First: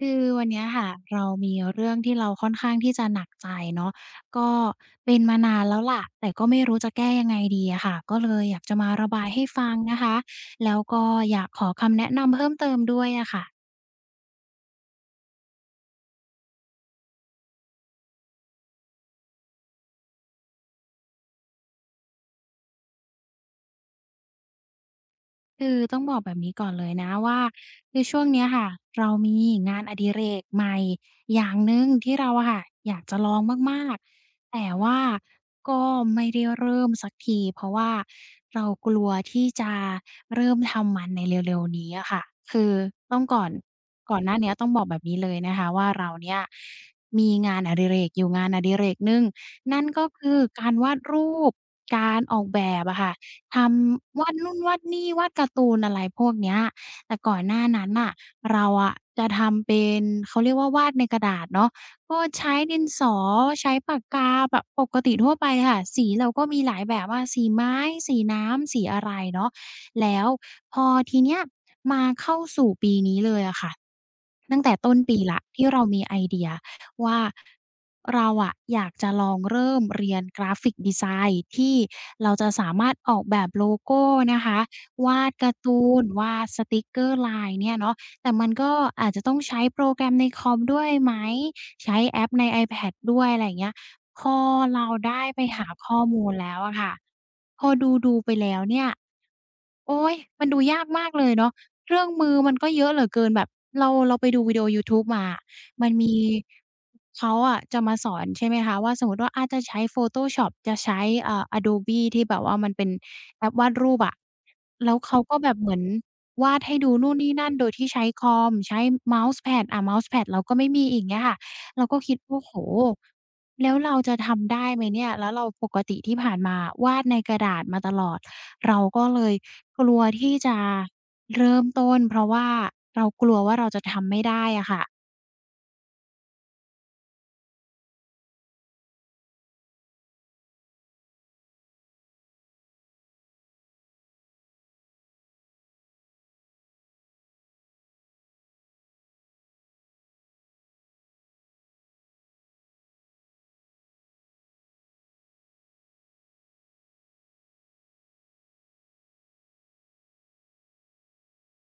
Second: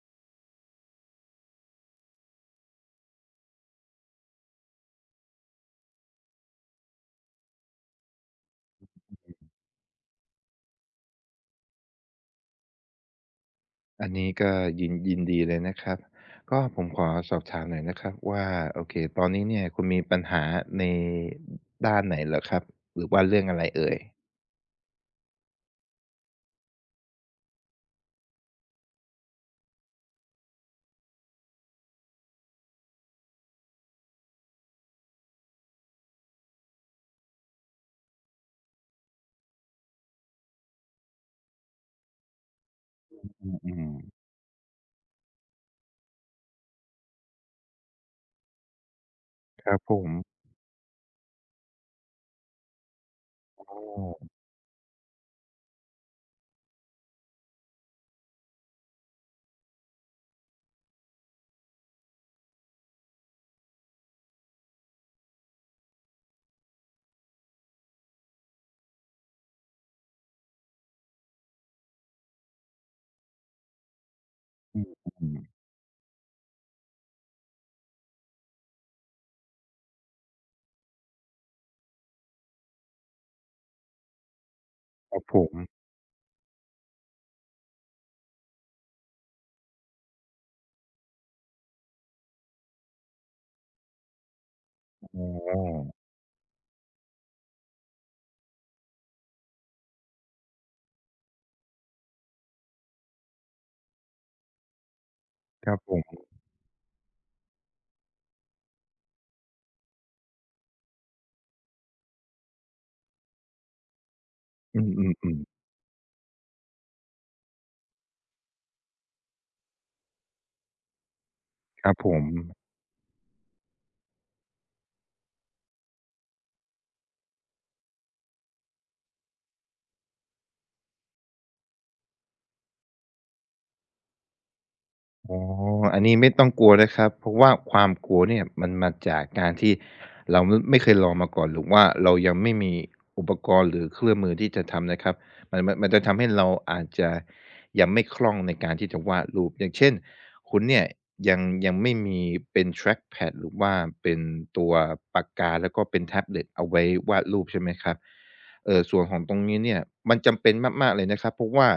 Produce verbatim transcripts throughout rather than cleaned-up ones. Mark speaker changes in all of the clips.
Speaker 1: คือวันเนี้ยค่ะเรามีเรื่องที่เราค่อนข้างที่จะหนักใจเนาะก็เป็นมานานแล้วล่ะแต่ก็ไม่รู้จะแก้ยังไงดีอะค่ะก็เลยอยากจะมาระบายให้ฟังนะคะแล้วก็อยากขอคำแนะนำเพิ่มเติมด้วยอะค่ะ
Speaker 2: อันนี้ก็ยินยินดีเลยนะครับก็ผมขอสอบถามหน่อยนะครับว่าโอเคตอนนี้เนี่ยคุณมีปัญหาในด้านไหนเหรอครับหรือว่าเรื่องอะไรเอ่ย
Speaker 1: คือต้องบอกแบบนี้ก่อนเลยนะว่าคือช่วงเนี้ยค่ะเรามีงานอดิเรกใหม่อย่างหนึ่งที่เราอะค่ะอยากจะลองมากๆแต่ว่าก็ไม่ได้เริ่มสักทีเพราะว่าเรากลัวที่จะเริ่มทำมันในเร็วๆนี้อะค่ะคือต้องก่อ
Speaker 2: อื
Speaker 1: น
Speaker 2: มอืม
Speaker 1: ก่อนหน้าเนี้ยต้องบอกแบบนี้เลยนะคะว่าเราเนี่ยมีงานอดิเรกอยู่งานอดิเรกหนึ่ง
Speaker 2: ครับ
Speaker 1: นั่น
Speaker 2: ผ
Speaker 1: ก็
Speaker 2: ม
Speaker 1: คือการวาดรูปการออกแบบอะค่ะ ท
Speaker 2: อ๋อ
Speaker 1: ำวาดนู่นวาดนี่วาดการ์ตูนอะไรพวกเนี้ยแต่ก่อนหน้านั้นน่ะเราอะจะทำเป็นเขาเรียกว่าวาดในกระดาษเนาะก็ใช้ดินสอใช้ปากกาแบบปกติทั่วไปเลยค่ะสีเราก็มีหลายแบบว่าสีไม้สีน้ำสีอะไรเนาะแล้วพอทีเนี้ยมาเข้าสู่ปีนี้เลยอะค่ะตั้งแต่
Speaker 2: อ
Speaker 1: ต้นปี
Speaker 2: ื
Speaker 1: แล้ว
Speaker 2: ม
Speaker 1: ที่เรามีไอเดีย ว่าเราอะอยากจะลองเริ่มเรียนกราฟิกดีไซน์ที่เราจะสามารถออกแบบโลโก้นะคะ
Speaker 2: ๆครั
Speaker 1: วา
Speaker 2: บ
Speaker 1: ด
Speaker 2: ผ
Speaker 1: กา
Speaker 2: ม
Speaker 1: ร์ตูนวาดสติกเกอร์ลายเนี่ยเนาะแต่มันก็อาจจะต้องใช้โปรแกรมในคอมด้วยไหมใช้แอปใน iPad ด้วยอะไรอย่างเงี้ยพอเราได้
Speaker 2: อ๋อ
Speaker 1: ไปหาข้อมูลแล้วอะค่ะพอดูๆไปแล้วเนี่ย โอ๊ยมันดูยากมากเลยเนาะเครื่องมือมันก็เยอะเหลือเกินแบบเราเราไปดูวิดีโอยูทูบมาอะ
Speaker 2: ครับ
Speaker 1: มัน
Speaker 2: ผ
Speaker 1: มี
Speaker 2: ม
Speaker 1: เขาอะจะมาสอนใช่ไหมคะว่าสมมุติว่าอาจะใช้ Photoshop จะใช้เอ่อ Adobe ที่แบบว่ามันเป็นแอปวาดรูปอะ
Speaker 2: อื
Speaker 1: แล้วเขาก็
Speaker 2: ม
Speaker 1: แบบ
Speaker 2: ๆ
Speaker 1: เหมือนวาดให้ดูนู่นนี่นั่นโดยที่ใช้คอมใช้เมาส์แพดอาเมาส์แพดเราก็ไม่มีอีกเงี้ยค่ะ
Speaker 2: ๆค
Speaker 1: เรา
Speaker 2: รับ
Speaker 1: ก็
Speaker 2: ผ
Speaker 1: คิด
Speaker 2: ม
Speaker 1: โอ้โฮแล้วเราจะทำได้ไหมเนี่ยแล้วเราปกติที่ผ่านมาวาดในกระดาษมาตลอดเราก็เลย กลัวที่จะเริ่มต้นเพราะว่าเรากลัวว่าเราจะทำไม่ได้อะค่ะ
Speaker 2: อ๋ออันนี้ไม่ต้องกลัวนะครับเพราะว่าความกลัวเนี่ยมันมาจากการที่เราไม่ไม่เคยลองมาก่อนหรือว่าเรายังไม่มีอุปกรณ์หรือเครื่องมือที่จะทำนะครับมันมันมันจะทำให้เราอาจจะยังไม่คล่องในการที่จะวาดรูปอย่างเช่นคุณเนี่ยยังยังไม่มีเป็น trackpad หรือว่าเป็นตัวปากกาแล้วก็เป็นแท็บเล็ตเอาไว้วาดรูปใช่ไหมครับเอ่อส่วนของตรงนี้เนี่ยมันจำเป็นมากๆเลยนะครับเพราะว่า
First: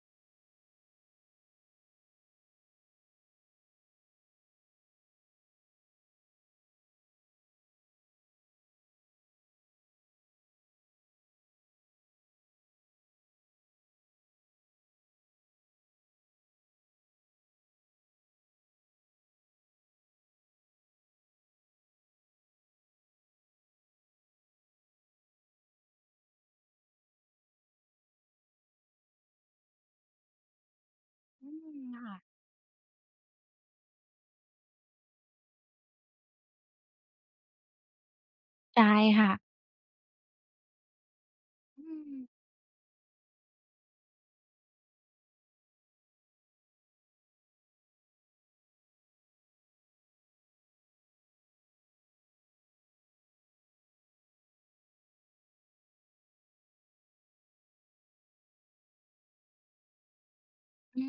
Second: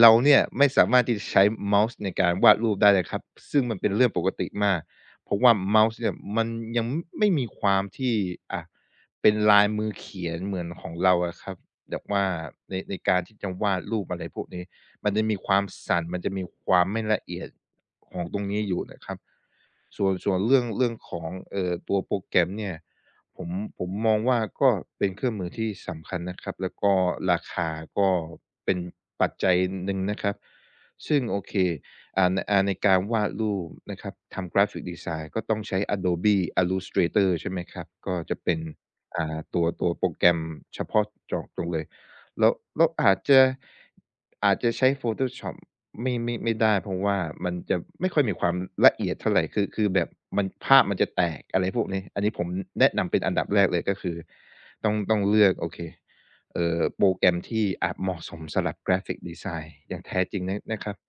Speaker 2: เราเนี่ยไม่สามารถที่จะใช้เมาส์ในการวาดรูปได้เลยครับซึ่งมันเป็นเรื่องปกติมากเพราะว่าเมาส์เนี่ยมันยังไม่มีความที่อ่ะเป็นลายมือเขียนเหมือนของเราอะครับแบบว่าในในการที่จะวาดรูปอะไรพวกนี้มันจะมีความสั่นมันจะมีความไม่ละเอียดของตรงนี้อยู่นะครับ ส่วนส่วนเรื่องเรื่องของเอ่อตัวโปรแกรมเนี่ยผมผมมองว่าก็เป็นเครื่องมือที่สำคัญนะครับแล้วก็ราคาก็เป็นปัจจัยหนึ่งนะครับซึ่งโอ
Speaker 1: อื
Speaker 2: เค
Speaker 1: ม
Speaker 2: อ่า
Speaker 1: ค่ะ
Speaker 2: ในอ่าในการวาดรูปนะครับทำกราฟิกดีไซน์ก็ต้องใช้ Adobe Illustrator ใช่ไหมครับก็จะเป็น
Speaker 1: ใช่ค่ะ
Speaker 2: อ่าตัวตัวโปรแกรมเฉพาะเจาะจงเล
Speaker 1: อื
Speaker 2: ย
Speaker 1: ม
Speaker 2: แล้วเราอาจจะอาจจะใช้ Photoshop ไม่ไม่ไม่ได้เพราะว่ามันจะไม่ค่อยมีความละเอียดเท่าไรคือคือแบบมันภาพมันจะแตกอะไรพวกนี้อันนี้ผมแนะนำเป็นอันดับแรกเลยก็คือต้องต้องเลือกโอเคเอ่อโปรแกรมที่อาจเหมาะสมสำหรับ Graphic Design อย่างแท้จริงนะนะครับ
Speaker 1: อื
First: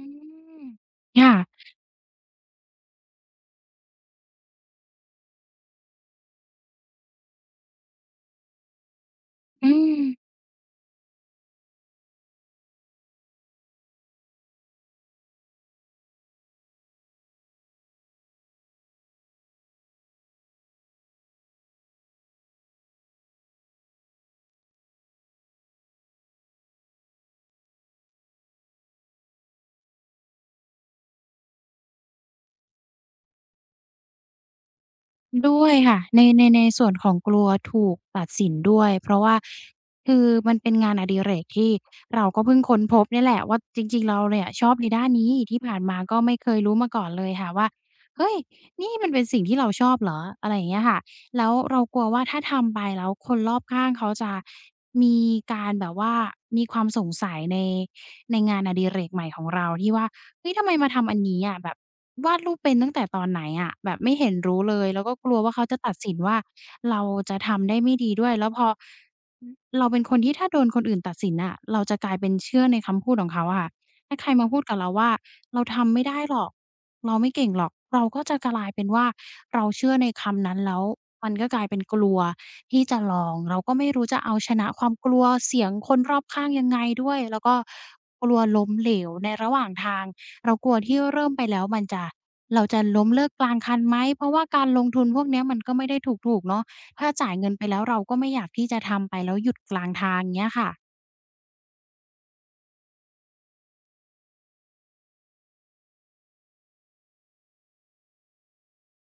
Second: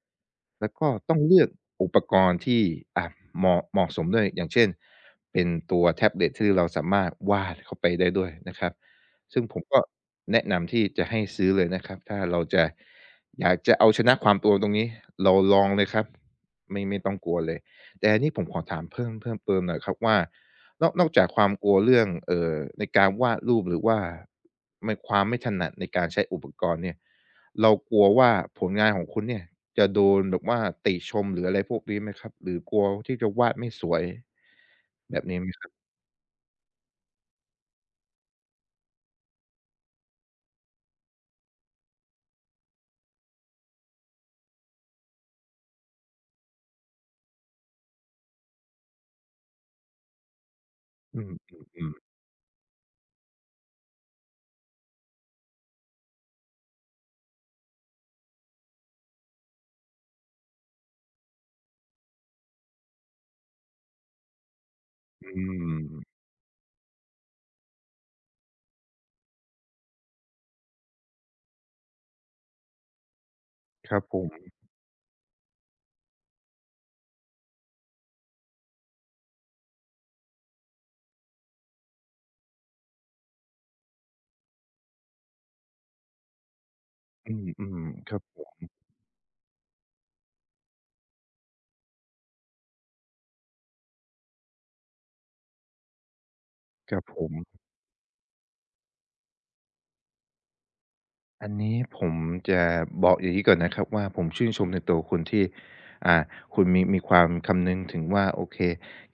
Speaker 1: ม
Speaker 2: แล้วก็ต้อง
Speaker 1: ค่ะ
Speaker 2: เลือกอุปกรณ์ที่อ่าเหมาะเหมาะสมด้วยอย่างเช่นเป็นตัวแท็บเล็ตที่เราสามารถวาดเข้าไปได้ด้วยนะครับซึ่งผม
Speaker 1: อื
Speaker 2: ก็
Speaker 1: ม
Speaker 2: แนะนำที่จะให้ซื้อเลยนะครับถ้าเราจะ อยากจะเอาชนะความกลัวตรงนี้เราลองเลยครับไม่ไม่ต้องกลัวเลยแต่อันนี้ผมขอถามเพิ่มเพิ่มเติมหน่อยครับว่านอกนอกจากความกลัวเรื่องเอ่อในการวาดรูปหรือว่าไม่ความไม่ถนัดในการใช้อุปกรณ์เนี่ยเรากลัวว่าผลงานของคุณเนี่ยจะโดนแบบว่าติชมหรืออะไรพวกนี้ไหมครับหรือกลัวที่จะวาดไม่สวยแบบนี้ไหม
Speaker 1: ด้
Speaker 2: ค
Speaker 1: ว
Speaker 2: รับ
Speaker 1: ยค่ะในในในส่วนของกลัวถูกตัดสินด้วยเพราะว่าคือมันเป็นงานอดิเรกที่เราก็เพิ่งค้นพบเนี่ยแหละว่าจริงๆเราเนี่ยชอบในด้านนี้ที่ผ่านมาก็ไม่เคยรู้มาก่อนเลยค่ะว่าเฮ้ยนี่มันเป็นสิ่งที่เราชอบเหรออะไรอย่างเงี้ยค่ะ
Speaker 2: อื
Speaker 1: แล้วเรา
Speaker 2: ม
Speaker 1: กลัว
Speaker 2: ๆ
Speaker 1: ว่าถ้าทำไปแล้วคนรอบข้างเขาจะมีการแบบว่ามีความสงสัยในในงานอดิเรกใหม่ของเราที่ว่าเฮ้ยทำไมมาทำอันนี้อะแบบ วาดรูปเป็นตั้งแต่ตอนไหนอะแบบไม่เห็นรู้เลยแล้วก็
Speaker 2: ๆ
Speaker 1: ก
Speaker 2: อื
Speaker 1: ลัวว่าเขา
Speaker 2: ม
Speaker 1: จะตัดสินว่าเราจะทำได้ไม่ดีด้วยแล้วพออือเราเป็นคนที่ถ้าโดนคนอื่นตัดสินน่ะเราจะกลายเป็นเชื่อในคำพูดของเขาอะค่ะ
Speaker 2: ครับผ
Speaker 1: ถ้าใคร
Speaker 2: ม
Speaker 1: มาพูดกับเราว่าเราทำไม่ได้หรอกเราไม่เก่งหรอกเราก็จะกลายเป็นว่าเราเชื่อในคำนั้นแล้วมันก็กลายเป็นกลัวที่จะลองเราก็ไม่รู้จะเอาชนะความกลัวเสียงคนรอบข้างยังไงด้วย
Speaker 2: อื
Speaker 1: แล้วก็
Speaker 2: มๆครับ
Speaker 1: กลั
Speaker 2: ผ
Speaker 1: ว
Speaker 2: ม
Speaker 1: ล้มเหลวในระหว่างทาง เรากลัวที่เริ่มไปแล้วมันจะเราจะล้มเลิกกลางคันไหมเพราะว่าการลงทุนพวกเนี้ยมันก็ไม่ได้ถูกๆเนาะ
Speaker 2: ครับ
Speaker 1: ถ้า
Speaker 2: ผ
Speaker 1: จ่า
Speaker 2: ม
Speaker 1: ยเงินไปแล้วเราก็ไม่อยากที่จะทำไปแล้วหยุดกลางทางเงี้ยค่ะ
Speaker 2: อันนี้ผมจะบอกอย่างที้ก่อนนะครับว่าผมชื่นชมในตัวคุณที่อ่าคุณมีมีความคำนึงถึงว่าโอเค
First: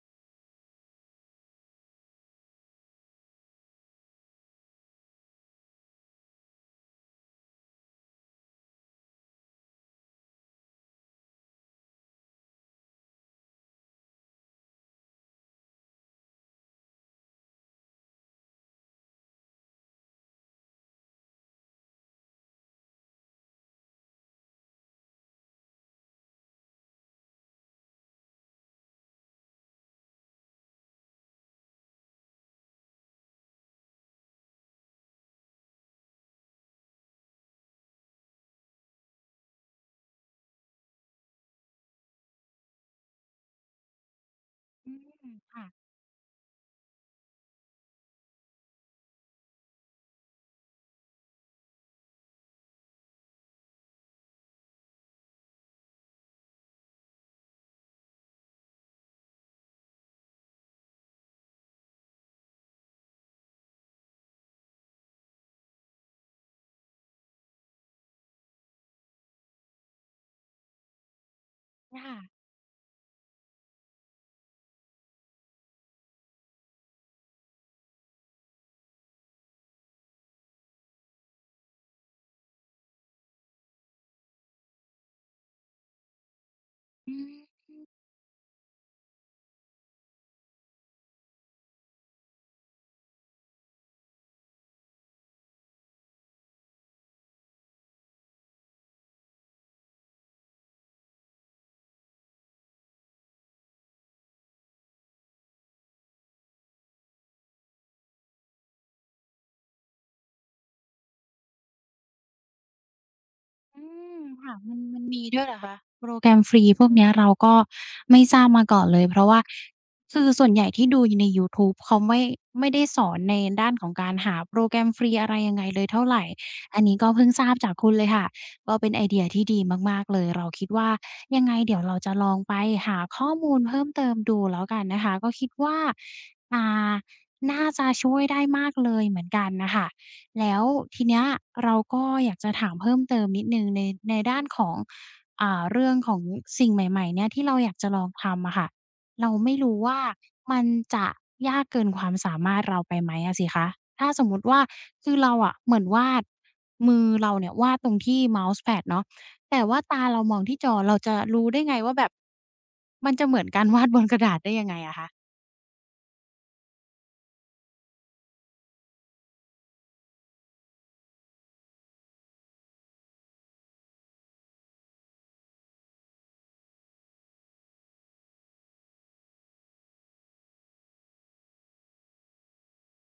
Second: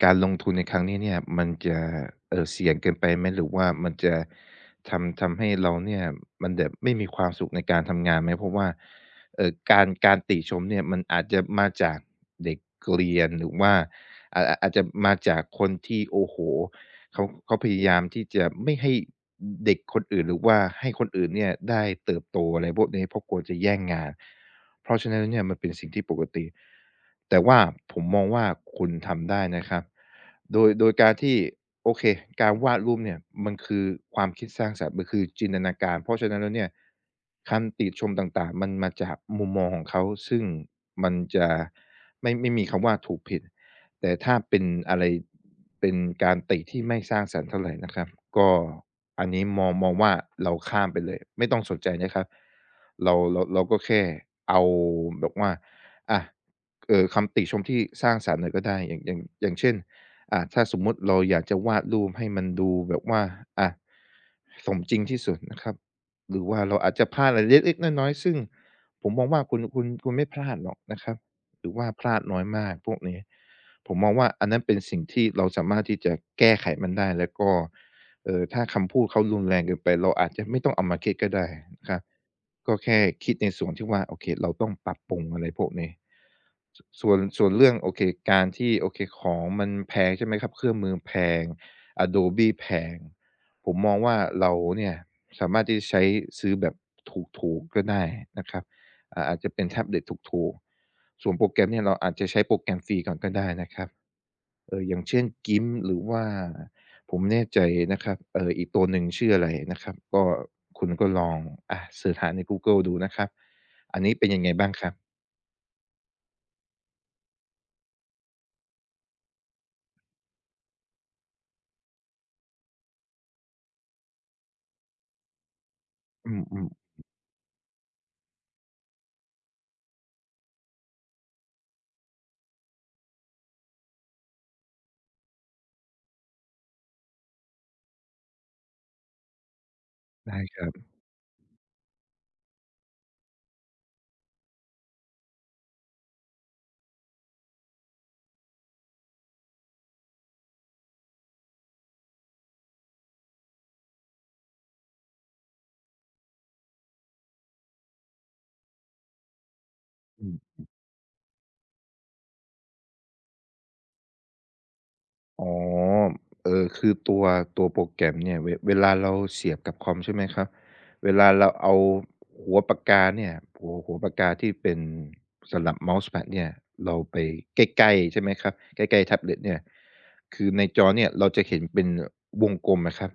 Speaker 2: การลงทุนในครั้งนี้เนี่ยมันจะเอ่อเสี่ยงเกินไปไหมหรือว่ามันจะทำทำให้เราเนี่ยมันแบบไม่มีความสุขในการทำงานไหมเพราะว่าเอ่อการการติชมเนี่ยมันอาจจะมาจากเด็กเรียนหรือว่าอาอาอาจจะมาจากคนที่โอ้โฮเขาเขาพยายามที่จะไม่ให้ เด็กคนอื่นหรือว่าให้คนอื่นเนี่ยได้เติบโตอะไรพวกนี้เพราะกลัวจะแย่งงานเพราะฉะนั้นเนี่ยมันเป็นสิ่งที่ปกติแต่ว่าผมมองว่าคุณทำได้นะครับโดยโดยการที่โอเคการวาดรูปเนี่ยมันคือความคิดสร้างสรรค์มันคือจินตนาการเพราะฉะนั้นแล้วเนี่ยคำติชมต่างๆมันมาจากมุมมองของเขาซึ่งมันจะไม่ไม่มีคำว่าถูกผิด แต่ถ้าเป็น
Speaker 1: อื
Speaker 2: อะไร
Speaker 1: มค่ะ
Speaker 2: เป็นการติที่ไม่สร้างสรรค์เท่าไรนะครับก็อันนี้มองมองว่าเราข้ามไปเลยไม่ต้องสนใจนะครับเราเราเราก็แค่เอาแบบว่าอะเอ่อคำติชมที่สร้างสรรค์หน่อยก็ได้อย่างอย่างอย่างเช่นอ่าถ้าสมมุติเราอยากจะวาดรูปให้มันดูแบบว่าอะสมจริงที่สุดนะครับหรือว่าเราอาจจะพลาดอะไรเล็กๆน้อยๆซึ่งผมมองว่าคุณคุณคุณไม่พลาดหรอกนะครับหรือว่าพลาดน้
Speaker 1: ค่ะ
Speaker 2: อยมากพวกนี้ ผมมองว่าอันนั้นเป็นสิ่งที่เราสามารถที่จะแก้ไขมันได้แล้วก็เอ่อถ้าคำพูดเขารุนแรงเกินไปเราอาจจะไม่ต้องเอามาคิดก็ได้นะครับก็แค่คิดในส่วนที่ว่าโอเคเราต้องปรับปรุงอะไรพวกนี้สส่
Speaker 1: อื
Speaker 2: วน
Speaker 1: ม
Speaker 2: ส่วนเรื่องโอเคการที่โอเคของมันแพงใช่ไหมครับเครื่องมือแพง Adobe แพงผมมองว่าเราเนี่ยสามารถที่จะใช้ซื้อแบบถูกๆก็ได้นะครับอ่าอาจจะเป็นแท็บเล็ตถูกๆ ส่วนโปรแกรมเนี่ยเราอาจจะใช้โปรแกรมฟรีก่อนก็ได้นะครับเอออย่างเช่น กิมป์ หรือว่าผมไม่แน่ใจนะครับเอออีกตัวหนึ่งชื่ออะไรนะครับก็คุณก็ลองอ่าเสิร์ชหาในกูเกิลดูนะครับ
Speaker 1: อื
Speaker 2: อันนี้
Speaker 1: ม
Speaker 2: เป็นยังไง
Speaker 1: ค่ะ
Speaker 2: บ้าง
Speaker 1: มัน
Speaker 2: ครับ
Speaker 1: มันมีด้วยเหรอคะโปรแกรมฟรีพวกเนี้ยเราก็ไม่ทราบมาก่อนเลยเพราะว่าคือส่วนใหญ่ที่ดูในยูทูบเขาไม่ไม่ได้สอนในด้านของการหาโปรแกรมฟรีอะไรยังไงเลยเท่าไร
Speaker 2: อืมอืม
Speaker 1: อันนี้ก็เพิ่งทราบจากคุณเลยค่ะก็เป็นไอเดียที่ดีมากๆเลยเราคิดว่ายังไงเดี๋ยวเราจะลองไปหาข้อมูลเพิ่มเติมดูแล้วกันนะคะก็คิดว่าอ่าน่าจะช่วยได้มากเลยเหมือนกันน่ะค่ะ
Speaker 2: ได้
Speaker 1: แล้
Speaker 2: ค
Speaker 1: ว
Speaker 2: รับ
Speaker 1: ทีเนี้ยเราก็อยากจะถามเพิ่มเติมนิดหนึ่งในในด้านของอ่าเรื่องของสิ่งใหม่ๆเนี่ยที่เราอยากจะลองทำอะค่ะเราไม่รู้ว่ามันจะยากเกินความสามารถเราไปไหมอะสิคะถ้าสมมุติว่าคือเราอะเหมือนวาดมือเราเนี่ยวาดตรงที่เมาส์แพดเนาะแต่ว่าตาเรามองที่จอเราจะรู้ได้ไงว่าแบบมันจะเหมือนการ วาดบนกระดาษได้ยังไงอะคะ
Speaker 2: อ๋อเออคือตัวตัวโปรแกรมเนี่ยเวเวลาเราเสียบกับคอมใช่ไหมครับเวลาเราเอาหัวปากกาเนี่ยหัวหัวปากกาที่เป็นสำหรับเมาส์แพดเนี่ยเราไปใกล้ๆใช่ไหมครับใกล้ๆแท็บเล็ตเนี่ยคือในจอเนี่ยเราจะเห็นเป็นวงกลมอะครับ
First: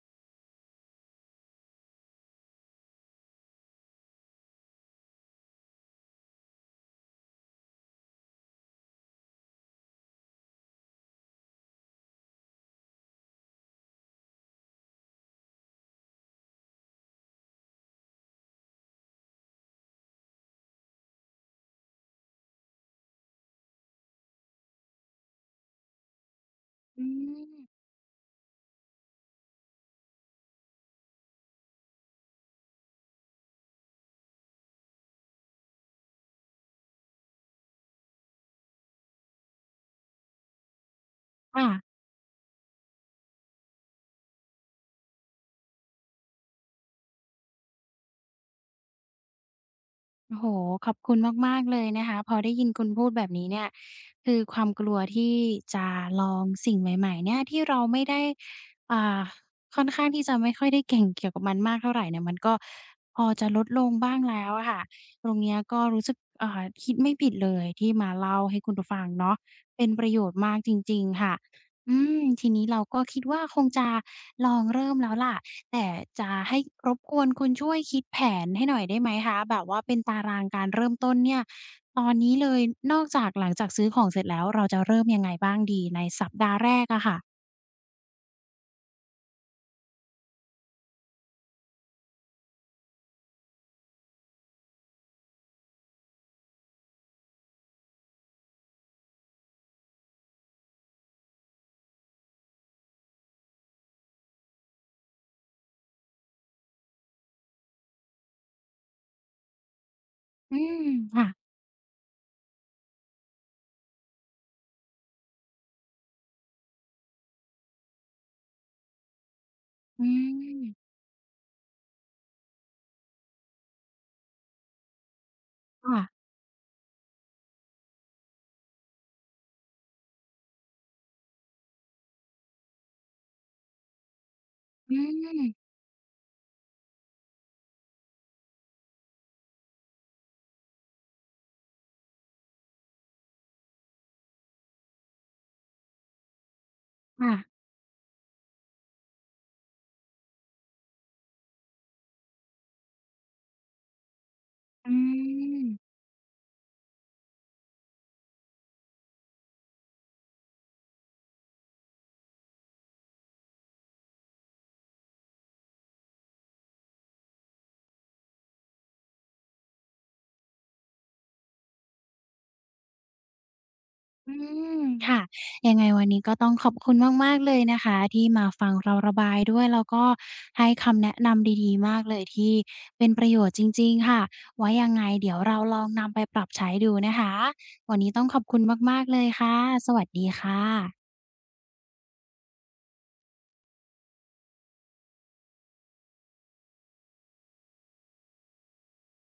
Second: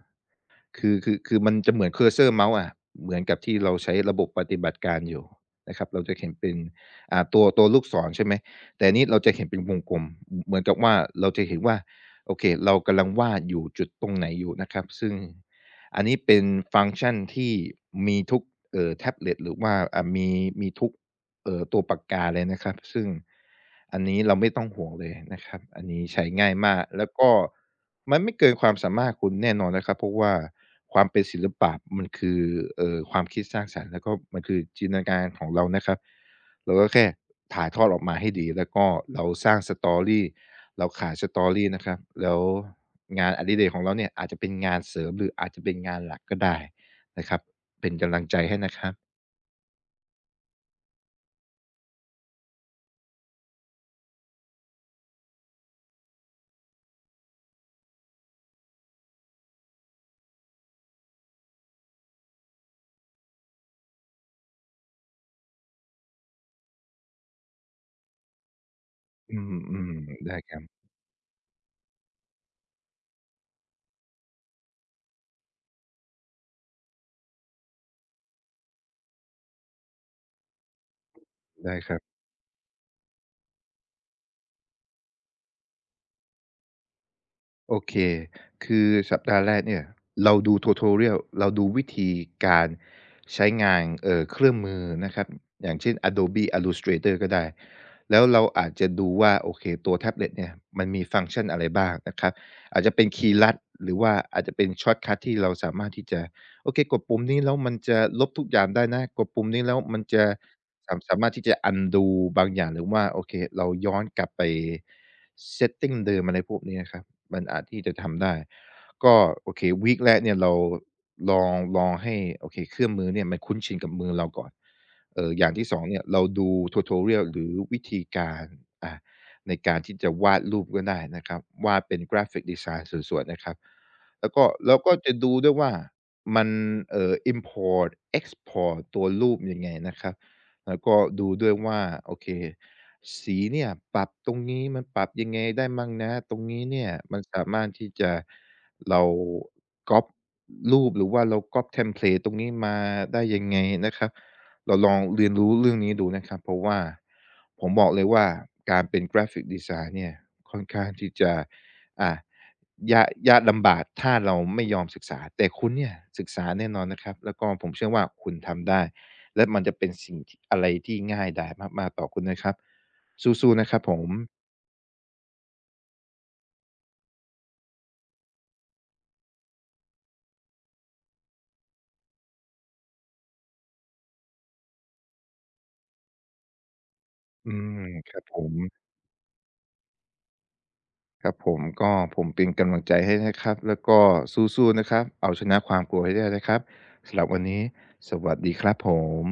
Speaker 2: คือคือคือมันจะเหมือนเคอร์เซอร์เมาส์อะเหมือนกับที่เราใช้ระบบปฏิบัติการอยู่นะครับเราจะเห็นเป็นอ่าตัวตัวลูกศรใช่ไหมแต่อันนี้เราจะเห็นเป็นวงกลมเหมือนกับว่าเราจะเห็นว่าโอเคเรากำลังวาดอยู่จุดตรงไหนอยู่นะครับซึ่งอันนี้เป็นฟังก์ชันที่มีทุกเอ่อแท็บเล็ตหรือว่าอ่ามีมีทุกเอ่อตัวปากกาเลยนะครับซึ่งอันนี้เราไม่ต้องห่วงเลยนะครับอันนี้ใช้ง่ายมาก
Speaker 1: อื
Speaker 2: แล้วก็
Speaker 1: ม
Speaker 2: มันไม่เกินความสามารถคุณแน่นอนนะครับเพราะว่าความเป็นศิลปะมันคือเอ่อความคิดสร้างสรรค์แล้วก็มันคือจินตนาการของเรานะครับเราก็แค่ถ่ายทอดออกมาให้ดีแล้วก็เราสร้าง Story เราขาย Story นะครั
Speaker 1: ค่ะ
Speaker 2: บแล้วงานอดิเรกของเราเนี่ยอาจจะเป็นงานเสริมหรืออาจจะเป็นงานหลักก็ได้นะครับเป็นกำลังใจให้นะครับ
Speaker 1: โอ้โหขอบคุณมากๆเลยนะคะพอได้ยินคุณพูดแบบนี้เนี่ยคือความกลัวที่จะลองสิ่งใหม่ๆเนี่ยที่เราไม่ได้อ่าค่อนข้างที่จะไม่ค่อยได้เก่งเกี่ยวกับมันมากเท่าไรเนี่ยมันก็พอจะลดลงบ้างแล้วอะค่ะตรงเนี้ยก็รู้สึกอ่าคิดไม่ผิดเลยที่มาเล่าให้คุณฟัง
Speaker 2: อื
Speaker 1: เนาะเป็น
Speaker 2: ม
Speaker 1: ประโย
Speaker 2: ๆ
Speaker 1: ช
Speaker 2: ได้
Speaker 1: น์
Speaker 2: ค
Speaker 1: มาก
Speaker 2: รั
Speaker 1: จ
Speaker 2: บ
Speaker 1: ริงๆค่ะอืมทีนี้เราก็คิดว่าคงจะลองเริ่มแล้วล่ะ แต่จะให้รบกวนคุณช่วยคิดแผนให้หน่อยได้ไหมคะแบบว่าเป็นตารางการเริ่มต้นเนี่ย
Speaker 2: ได้ครั
Speaker 1: ต
Speaker 2: บ
Speaker 1: อนนี้เลยนอกจากหลังจากซื้อของเสร็จแล้วเราจะเริ่มยังไงบ้างดีในสัปดาห์แรกอะค่ะ
Speaker 2: โอเคคือสัปดาห์แรกเนี่ยเราดู tutorial เราดูวิธีการใช้งานเอ่อเครื่องมือนะครับอย่างเช่น Adobe Illustrator ก็ได้แล้วเราอาจจะดูว่าโอเคตัวแท็บเล็ตเนี่ยมันมีฟังก์ชันอะไรบ้างนะครับอาจจะเป็นคีย์ลัดหรือว่าอาจจะเป็นช็อตคัตที่เราสามารถที่จะโอเคกดปุ่มนี้แล้วมันจะลบทุกอย่างได้นะกดปุ่มนี้แล้วมันจะ
Speaker 1: อืม
Speaker 2: สามสา
Speaker 1: ค่ะ
Speaker 2: มารถที่จะ undo บางอย่างหรือว่าโอเคเราย้อนกลับไป setting เดิมอะไรพวกนี้นะครับ มันอาจที่จะทำได้ก็โอเควีก
Speaker 1: อื
Speaker 2: แรกเนี่ยเรา
Speaker 1: ม
Speaker 2: ลองลองให้โอเคเครื่องมือเนี่ยมันคุ้นชินกับมือเราก่อนเอออย่างที่สอง
Speaker 1: ค่ะ
Speaker 2: เนี่ยเราดู tutorial หรือวิธีการอ่ะในการที่จะวาดรูปก็ได้นะครับวาดเป็นกราฟิกดีไซน์สวยๆนะครับแล้วก็เราก็
Speaker 1: อื
Speaker 2: จะดูด้วยว่า
Speaker 1: ม
Speaker 2: มันเอ่อ import export ตัวรูปยังไงนะครับ แล้วก็ดูด้วยว่าโอเคสีเนี่ยปรับตรงนี้มันปรับยังไงได้มั่งนะตรงนี้เนี่ยมัน
Speaker 1: ค่ะ
Speaker 2: สามารถที่จะเราก๊อปรูปหรือว่าเราก๊อปเทมเพลตตรงนี้มาได้ยังไงนะครับเราล
Speaker 1: อื
Speaker 2: องเรียนรู้
Speaker 1: ม
Speaker 2: เรื่องนี้ดูนะครับเพราะว่าผมบอกเลยว่าการเป็นกราฟิกดีไซน์เนี่ยค่อนข้างที่จะอ่ายากยากลำบากถ้าเราไม่ยอมศึกษาแต่คุณเนี่ยศึกษาแน่นอนนะครับแล้วก็ผมเชื่อว่าคุณทำได้ และมันจะเป็นสิ่งที่อะไรที่ง่ายดายมากๆต่อคุณนะครับสู้ๆนะครับผม
Speaker 1: อืมค่ะยังไงวันนี้ก็ต้องขอบคุณมากๆเลยนะคะที่มาฟังเราระบายด้วยแล้วก็ให้คำแนะนำดีๆมากเลยที่เป็นประโยชน์จริงๆค่ะไว้ยังไงเดี๋ยวเราลองนำไปปรับใช้ดูนะคะ
Speaker 2: อืม
Speaker 1: วันนี้
Speaker 2: ครั
Speaker 1: ต้
Speaker 2: บ
Speaker 1: อง
Speaker 2: ผ
Speaker 1: ขอบ
Speaker 2: ม
Speaker 1: คุณมากๆเลยค่ะสวัสดีค่ะ
Speaker 2: ครับผมก็ผมเป็นกำลังใจให้นะครับแล้วก็สู้ๆนะครับเอาชนะความกลัวให้ได้นะครับสำหรับวันนี้สวัสดีครับผม